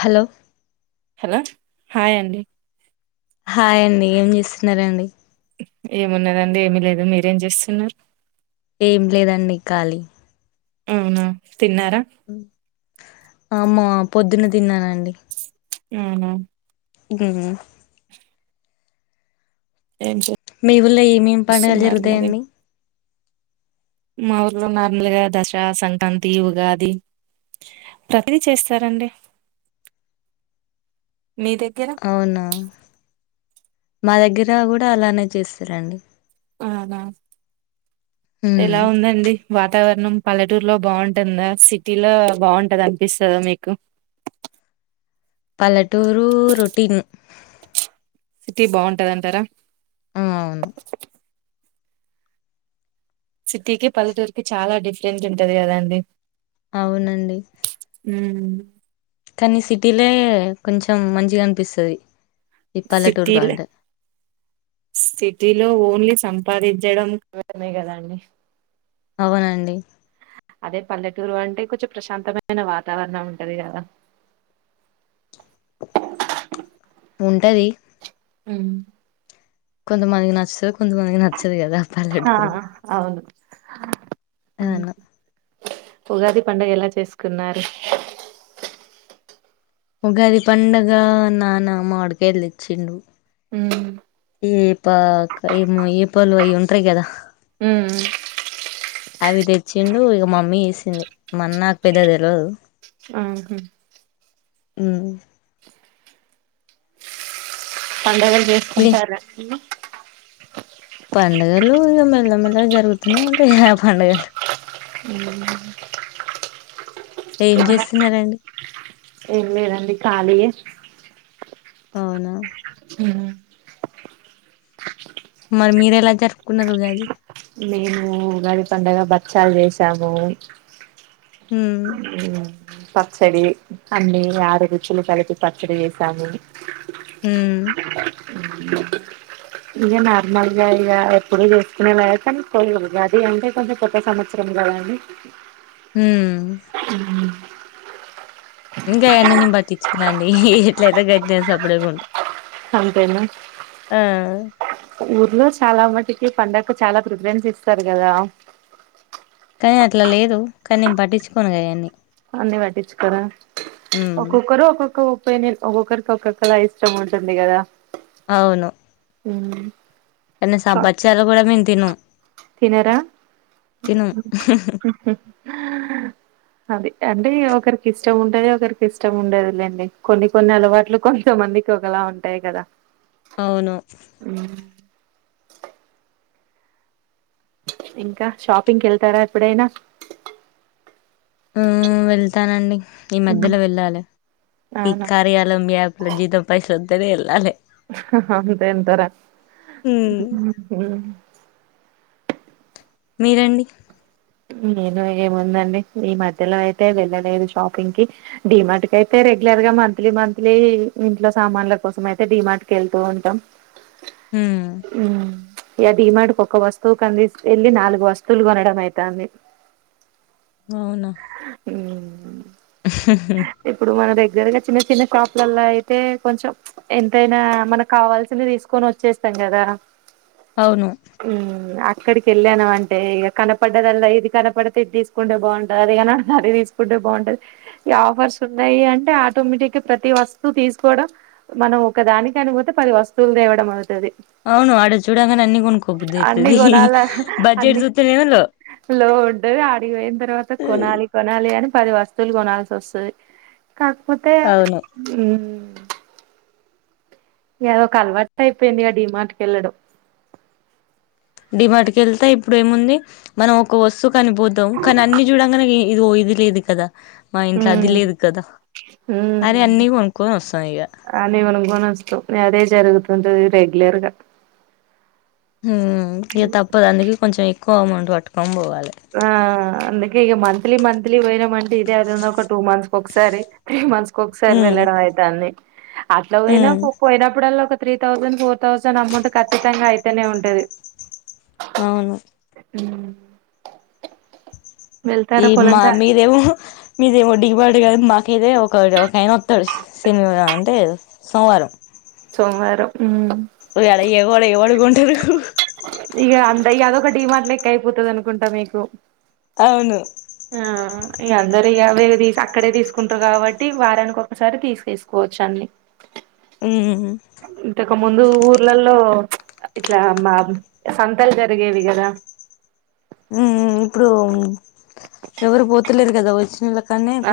Hello hello hi అండి హాయ్ండి ఏం చేస్తున్నారండి ఏమున్నదండి ఏమి లేదు మీరేం చేస్తున్నారు ఏం లేదండి ఖాలీ అవునా తిన్నారా అమ్మో పొద్దున్న తిన్నానండి హు హు మ్మ్. ఏం మే ఊల్ల ఏమేమి పండుగలు చేస్తున్నారు మరి జరుగుతాయండి మా ఊర్లో నార్మల్గా దశ సంక్రాంతి ఉగాది ప్రతి చేస్తారండి మీ దగ్గర అవునా మా దగ్గర కూడా అలానే చేస్తారండి అలాగ మ్మ్. ఎలా ఉందండి వార్త వాతావరణం పల్లెటూరులో బాగుంటుందా సిటీలో బాగుంటది అనిపిస్తుందా మీకు పల్లెటూరు రొటీన్ సిటీ బాగుంటది అంటారా ఆ అవును సిటీ క పల్లెటూరుకి చాలా డిఫరెంట్ ఉంటది కదా అండి అవునండి ఉ కానీ సిటీలే కొంచెం మంచిగా అనిపిస్తుది సిటీ సిటీలో ఓన్లీ సంపాదించడంమే కదండి అవునండి అదే పల్లెటూరు అంటే కొంచెం ప్రశాంతమైన వాతావరణం ఉంటది కదా ఉంటది ఉమ్ కొంచంత మాదిగా నచ్చ కొందు మనకి నచ్చదు కదా పాలెటూరు హ తను ఉగాది పడుగ ఎలా చేసుకున్నారు ఒకది పడుగ నాన్నమ్మ వాడిక వెళ్ళిచ్చిండు ఉ ఈ పా ఏమ ఈ పలుు అవి ఉంటాయి కదా హ అవి తెచ్చిండు ఇక మమ్మీ వేసింది మన్న నాకు పెద్ద తెలియదు ఆహా పండుగలు మీ చేసుకుంటారు పండుగలు ఇక మెల్లమెల్లగా జరుగుతూనే ఉంటాయి పండుగలు ఉ [unintelligible] ఏం చేస్తున్నారండి ఏం లేదండి ఖాళీయ అవునా హు మరి మీర ఎలా జరుపుకున్నారు ఉగాది మేము ఉగాది పండగ బచ్చాలు చేసాము ఉమ్ స [inaudible] పచ్చడి అన్ని ఆరు రుచులు కలిపి పచ్చడి చేసాము హు ఇంక నార్మల్గా ఇక ఎప్పుడూ చేసుకునేవా కానీ ఉగాది అంటే కొంచెం కొత్త సంవత్సరం కదండి హ ఆ ఇంకా అవన్నీ పట్టించుకొను అండి ఎట్లయితే గట్ సప్పుడేకుం అంతేనా ఊర్లో చాలా మట్టి కి పండగ చాలా ప్రిఫరెన్స్ ఇస్తారు కదా కానీ అట్లా లేదు కా నేను పట్టించుకోనగాయన్ని అన్ని పట్టించు కరా ఉమ్ ఒక్కొక్కరు ఒక్కొక్క నేను ఒక్కొక్కరికి ఒక్కొక్కలా ఇష్టం ఉంటుంది కదా అవును అ కనీస బచ్చలు కూడా మీ తిను తినార అదే అంటే ఒకరికి ఇష్టం ఉంటది ఒకరికి ఇష్టం ఉండేదిలేండి కొన్ని కొన్ని అలవాట్లు కొంతమందికి ఒకలా ఉంటాయి కదా అవును ఇంకా షాపింగ్కిళ్తారా ఎప్పుడైనా ఆ వెళ్తానండి ఈ మ్మ్ మధ్యలో వెళ్ళాలి ఈ అవునా కార్యాలయం మీ యాప్ల జీతం పైసలు ఎల్లలే అంతే అంటారు హ్మ్ మీరండి నేను ఏముందండి ఈ మధ్యలో అయితే వెళ్ళలేదు ఏముంది ఆండీ ఈ మధ్య లో ఐతే వెళ్లలేదు షాపింగ్ కి డిమార్ట్ కి అయితే రెగ్యులర్ గా మంత్లీ మంత్లీ ఇంట్లో సామాన్ల కోసం అయితే డిమార్ట్ కి వెళ్తూ ఉంటాం హ ఇ అది మ ఒకక్క వస్తువు కంద ఇల్ నాలుగు వస్తువులు కొనడడం అయిది ఇ దన్ని అవునా ఉ ఇప్పుడు మన దగ్గర దగ్గరగా చిన్న చిన్న క్రాప్లలో అయితే కొంచెం ఎంతైనా మనకు కావాల్సింది తీసుకొని వచ్చేస్తాం కదా అవును ఉ ఇక్కడికి వెళ్ళాను అంటే ఇక కనపడ్డదల్ ఇది కనపడ తట్టి తీసుకుంటే బాగుంటది అదే కాన దరి తీసుకుంటే బాగుంటది ఈ ఆఫర్స్ ఉన్నాయి అంటే ఆటోమేటిక్గా ప్రతి వస్తువు తీసుకోవడం మనం ఒక దాని కానికపోతే పది వస్తువులు తేవడం అవుతుంది అవును ఆడ చూడంగానే అన్ని కొనుక్కోబుద్ది అన్ని అయితది కొనాలి బడ్జెట్ అన్ని చూత్తేనేమో లో లో ఉడ్డవి అడిగిపోయిన తర్వాత కొనాలి కొనాలి అని పది వస్తువులు గుణాల స సే కాకపోతే అవును ఏదో ఒక అలవాటు అయిపోయింది ఆ డీమాటకి వెళ్ళడం మాటుక వెళ్తేా ఇప్పుడు ఏముంది మనం ఒక వస్తు కనిపోద్దాం కానీ అన్ని చూడంగానే ఇదిో ఇది లేదు కదా మా ఇంట్లో అది ఊమ్ లేదు కదా అని ఊమ్ అన్ని కొనుక్కొని వస్తాం ఇగ అని గని మనుస్తో అదే జరుగుతు ఉంటది రెగులర్గా ఊమ్ ఇగ తప్పుదు అందుక కొంచెం కోమన్ వాటకొని బోవల ఆ ఆ అందుకె ఇగ మం మంత్లీ మంత్లీ వొనం మంటే ఇదే ఐతుంది ఒక టూ మంత్స్ కోకసారి త్రీ మంత్స్ కొకసారి ఉమ్ వెళ్ళడం ఐతండి అట్లా పోయినా ఉమ్ పో పోయినప్పుడల three thousand four thousand amount ఖచ్చితంగా అయితేనే ఉంటది అవును ఉం ఈ మా పొలంకా మీదేవురు మీదే ఒడింగా అంటే కానీ మాకిదే ఒకడు ఒకయన వస్తాడు శనివా అంటే సోమవారం సోమవారం ఒక అళ ఎవడ ఎవడు గొంటరు ఇక అంత ఇ అదొక డిమార్ట్ లెక్క అయిపోతది అనుకుంటా మీకు అవును ఆ ఇ అందరు ఇగ అవి ఇవి అక్కడే తీసుకుంటారు కాబట్టి వారానికి ఒకసారి తీసుకేసుకోవచ్చు అన్ని ఊమ్ ఇంతకు ముందు ఊర్లలో ఇట్లా మా సంతలు జరిగేవి కదా ఉమ్ ఇప్పుడు ఎవరు పోతలేరు కదా వచ్చిన ఆ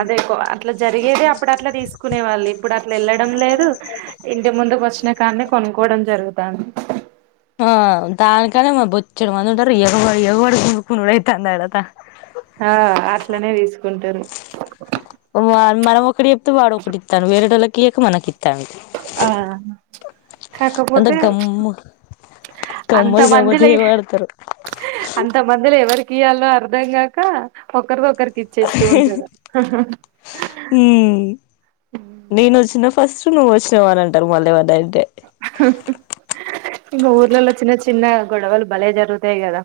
అదే కో అట్లా జరిగేది అప్పుడు అట్లా తీసుకునే వాళ్ళు ఇప్పుడు అట్లా వెళ్ళడం లేదు ఇంటి ముందుకు వచ్చిన కానీ కొనుక్కోవడం జరుగుతుంది పుడు ఎవడు ఎవడు ఎగుకుడు ఐతండి అడ త ఆ ఆట్లనే తీస్ కొంటారు వార్ మనమొకటి వాడొకటి ఇస్తాడు వేరటోలకి ఇయక మనకి ఇత్తాండు ఆ అంత కాకపోతే చ్ గమ్ము అంత గమ్మత్ మందిలో గమ్మత్తుగా ఆహ్ పడతారు అంత మందిలో ఎవరికి తీయాల్లో అర్ధం కాక ఒకరికొకరికి ఇచ్చేస్తూ ఉంటారు ఉమ్ నేను వచ్చిన ఫస్ట్ నువ్వు వచ్చినావ రా అంటారు మళ్ళీ డైరెక్ట్ ఆహ్ హ్ ఇంక ఊర్లలో చిన్న చిన్న గొడవలు బలే జరుగుతాయి కదా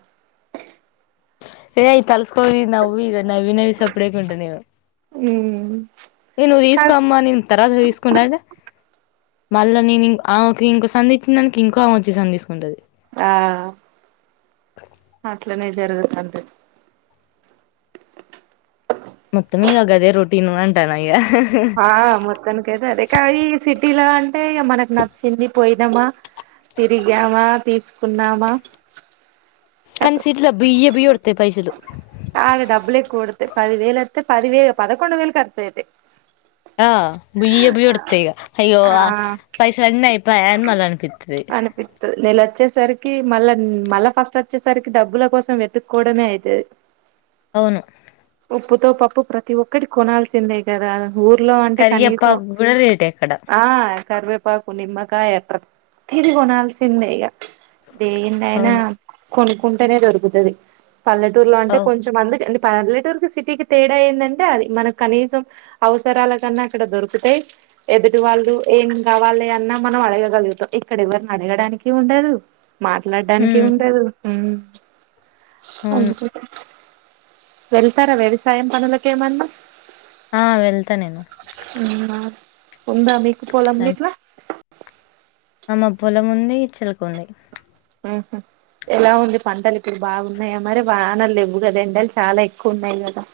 ఏయయి తల్స్కోది నవ్వు ఈక నవవి నవవి సప్పుడేకు ఉంటా నవవు ఉ ఏ నువ్వు తీసుకోమ్మా నేను తర్వాత తీసుకుంటా అంటే మళ్ళ నేనుం ఇంక ఆమెకు సంధ ఇచ్చినానికి ఇంకో వచ్చి సంధ తీసుకుంటది ఆ అట్లనే జరుగుతాంటది మొత్త మీ అగాద రోటీ అంట నీడ ఆ మొత్తాని కైతే అదే ఇంకా ఈ సిటీలో అంటే మనకు నచ్చింది పోయినామా తిరిగామా తీసుకున్నామా కనిస కతం బియఏ బియతే పైస పదివేలతే పదివే పదకొండు వేలు ఖర్చయితాయి ఆ బుయ్య బయ్యడత ఇగ అయ్యో ఆ పైసలు అన్న అయిప్ప అన్ మళ అనిపితుది అనిపిత్తది నెల వచ్చేసరికి మళ్ళ మళ్ళా ఫస్ట్ వచ్చేసరికి డబ్బుల కోసం వెతుక్కకోవడమే అవుతుది అవును ఉప్పుతో పప్పు ప్రతి ఒక్కటి కొనాల్సిందే కదా ఊర్లో అంటే కనీసం కరియేపాకు కూడా రేటే అక్కడ ఆ కరివే కరివేపాకు నిమ్మకాయ ప్రతీది కొనాల్సిందే యక్ దేన్నైనా అవును కొనుక్కుంటేనే దొరుకుతుది పల్లెటూరులో అంటే అవు కొంచెమంది పల్లెటూరుకి సిటీకి తేడా ఏందంటే అది మనకు కనీసం అవసరాల కన్నా అక్కడ దొరుకుతాయి ఎదుటి వాళ్ళు ఏం కావాలి అన్నా మనం అడగగలుగుతాం ఇక్కడ ఎవరిని అడగడానికి ఉండదు మాట్లాడడానికి ఉమ్ ఉ అమ్ అవును అందుకే వెళ్తారా వ్యవసాయం పనులకు ఏమన్నా ఆ వెళ్తా నేను ఉందా మీకు పోలం గట్లా ఆమ పొలం ఉంది చిలక ఉంది ఆహుమ్ ఎలా ఉంది పంటలు ఇప్పుడు బాగున్నాయా మరి వానలు ఇవ్వు కదా ఎండలు చాలా ఎక్కువ ఉన్నాయి కదా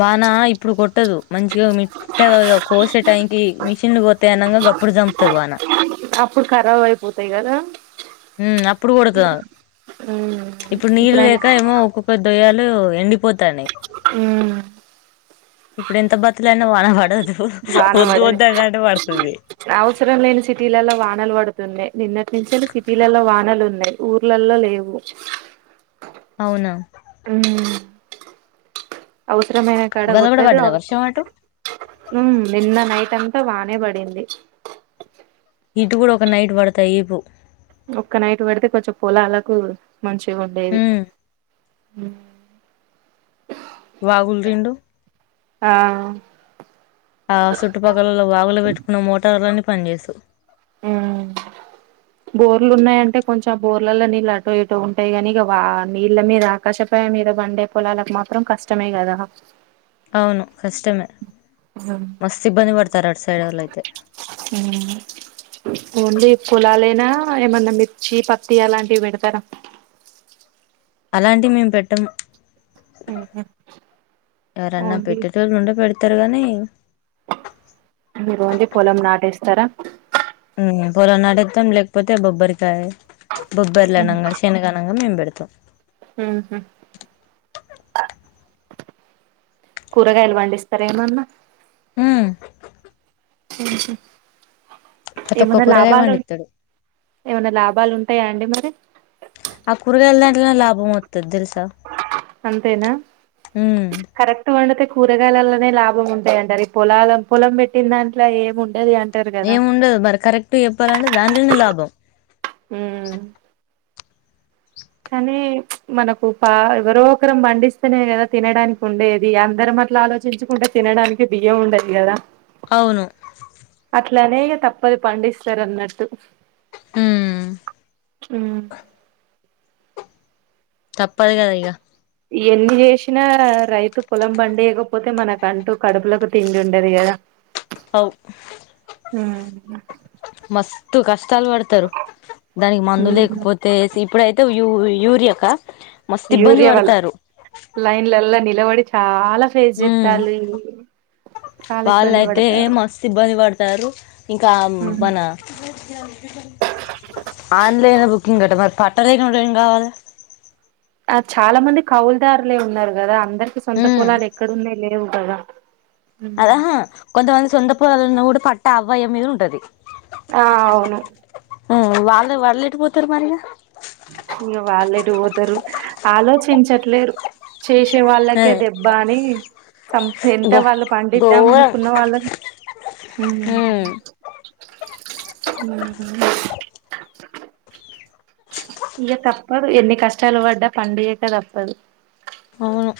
వాన ఇప్పుడు కొట్టదు మంచిగా మిట్టగా కోసే టైంకి మ చిన్నగా తేనంగా గప్పుడు చంపుతది వాన అప్పుడు ఖరాబ్ అయిపోతాయి కదా ఉమ్ అప్పుడు కుడుతు ఉమ్ ఇప్పుడు నీళ్ళు ఇప్పుడైనా లేక ఏమో ఒక్కొ కొద్ద తొయలు ఎండిపోతాయి ఉమ్ ఇప్పుడు ఎంత బతులయినా వాన పడదు వాన వద్దు పడదు వద్దు అనంటే పడుతది అవసరం లేని సిటీలలో వానలు పడుతున్నాయి నిన్నటి నుంచే సిటీలలో వానలు ఉన్నాయి ఊర్లలో లేవు అవునా అమ్ అవసరమైన కడ ఇవాళ కూడా కొట్టదు పడ్డదా వర్షం అటు ఉమ్ నిన్న నైట్ అంత అంత బానే పడింది ఇటు కూడా ఒక నైట్ పడతాయి ఈపు ఒక్క నైట్ పడితే కొంచెం పోలలాకు మంచిగా ఉండేది ఉమ్ హమ్ వాగులు రెండు ఆ ఆ చుట్టుపక్కలలో వాగులు పెట్టుకున్న మోటార్లని పని చేస్తు ఉమ్ పొలాల్లో నీళ్ళు అటో ఇటో ఉంటాయి కాగానీ ఇక నీళ్ళ మీద ఆకాశపాయ మీద బండే పొలాలకు మాత్రం కష్టమే కదా అవును కష్టమే మస్తు ఇబ్బంది పడతారు అటు సైడ్ వాళ్ళు అయితే పోండి పోలాలేనా ఏమన్నా మిర్చి పత్తి అలాంటివి పెడతారా అలాంటి మేము పెట్టము ఉహు ఎవరన్నా ఓన్లీ పెట్టేటోళ్ళు ఉండే పెడతారు కానీ మీరు ఓన్లీ పొలం నాటేస్తారా ఉ పోలనాటితాం లేకపోతే బొబ్బరికాయ బొబ్బర్లు అనంగా శనగనంగా మేం పెడతాం క్క ఉహు కూరగాయలు పండిస్తారేమన్నా ఊ మ్ ఉహు ప్రతి ఒక్క కూరగాయ పండితాడు ఏమన్నా లాభాలు ఉంటాయా అండి మరి ఆ కూరగాయల దాంలో లాభం వతుంది తెలుస అంతేనా ఉమ్ కరక్ట్ మ కూరగాయలలోనే లాభం ఉంటాయింట పొలలు పొలం పెట్టిన దాంట్లో ఏముంట ఏం ఉండదు మరి కరెక్ట్ చెప్పాలంటే దాంట్లోనే లాభం బ్రం హూ మ్ కానీ మనకు పా ఎవరో ఒకరం పండిస్తనే కదా తినడానికి ఉండేది. అందరం అట్లా ఆలోచించుకుంటే తినడానికి బియ్యం ఉండదు కదా. అవును అట్లనే తప్పదు పండిస్తరు అన్నట్టు ఉమ్ హ్మ్ తప్పదు కదా ఇగ ఎన్ని చేసినా రైతు పొలం పండియకపోతే మనకంటూ కడుపులకు తిండి ఉండది కదా. అవు ఉహు తూ కస్ ష్టాలు పడతరు దానికి మందు హ్మ్. లేకపోతే ఇప్పుడయి తూ యూ యూరి కా యూరియా వల్ల లైన్లల్ల నిల్ ఎవరిచ్చినారు హ్మ్ చాలా ఇబ్బంది వాళ్ళయితే పడతారు మస్తు ఇబ్బంది పడతారు ఇంకా హ్మ్ మన ఆన్లైన్ బుకింగ్ మరి ప ట్ట లేనోడు ఏం కావాలె ఆ చాలా మంది కౌలుదారులే ఉన్నారు కదా అం అందరికి సొంత పొలాలు ఎక్కడన్నాయి లే లెవ్వు కదా అహా కొంతమంది సొంత పొలాలు ఉన్న కూ పట్ట అవ్వయ్య మీద ఉంటది ఆ అవును హ్మ్ వాళ్లే వాళ్ళెటు పోతరు మరి ఇగ వాళ్ళెటు పోతరు ఆలోచించట్లేరు చేశే వాళ్ళకే అదే దెబ్బ అని సం ఎంత బా వాళ్ళు పండిద్దాం ఘోరం అనుకున్న వాళ్ళని హ్మ్ ఉమ్ హ్మ్ హూ ఇగ తప్పదు ఎన్ని కష్టాలు పడ్డా పండియ్యక తప్పదు అవును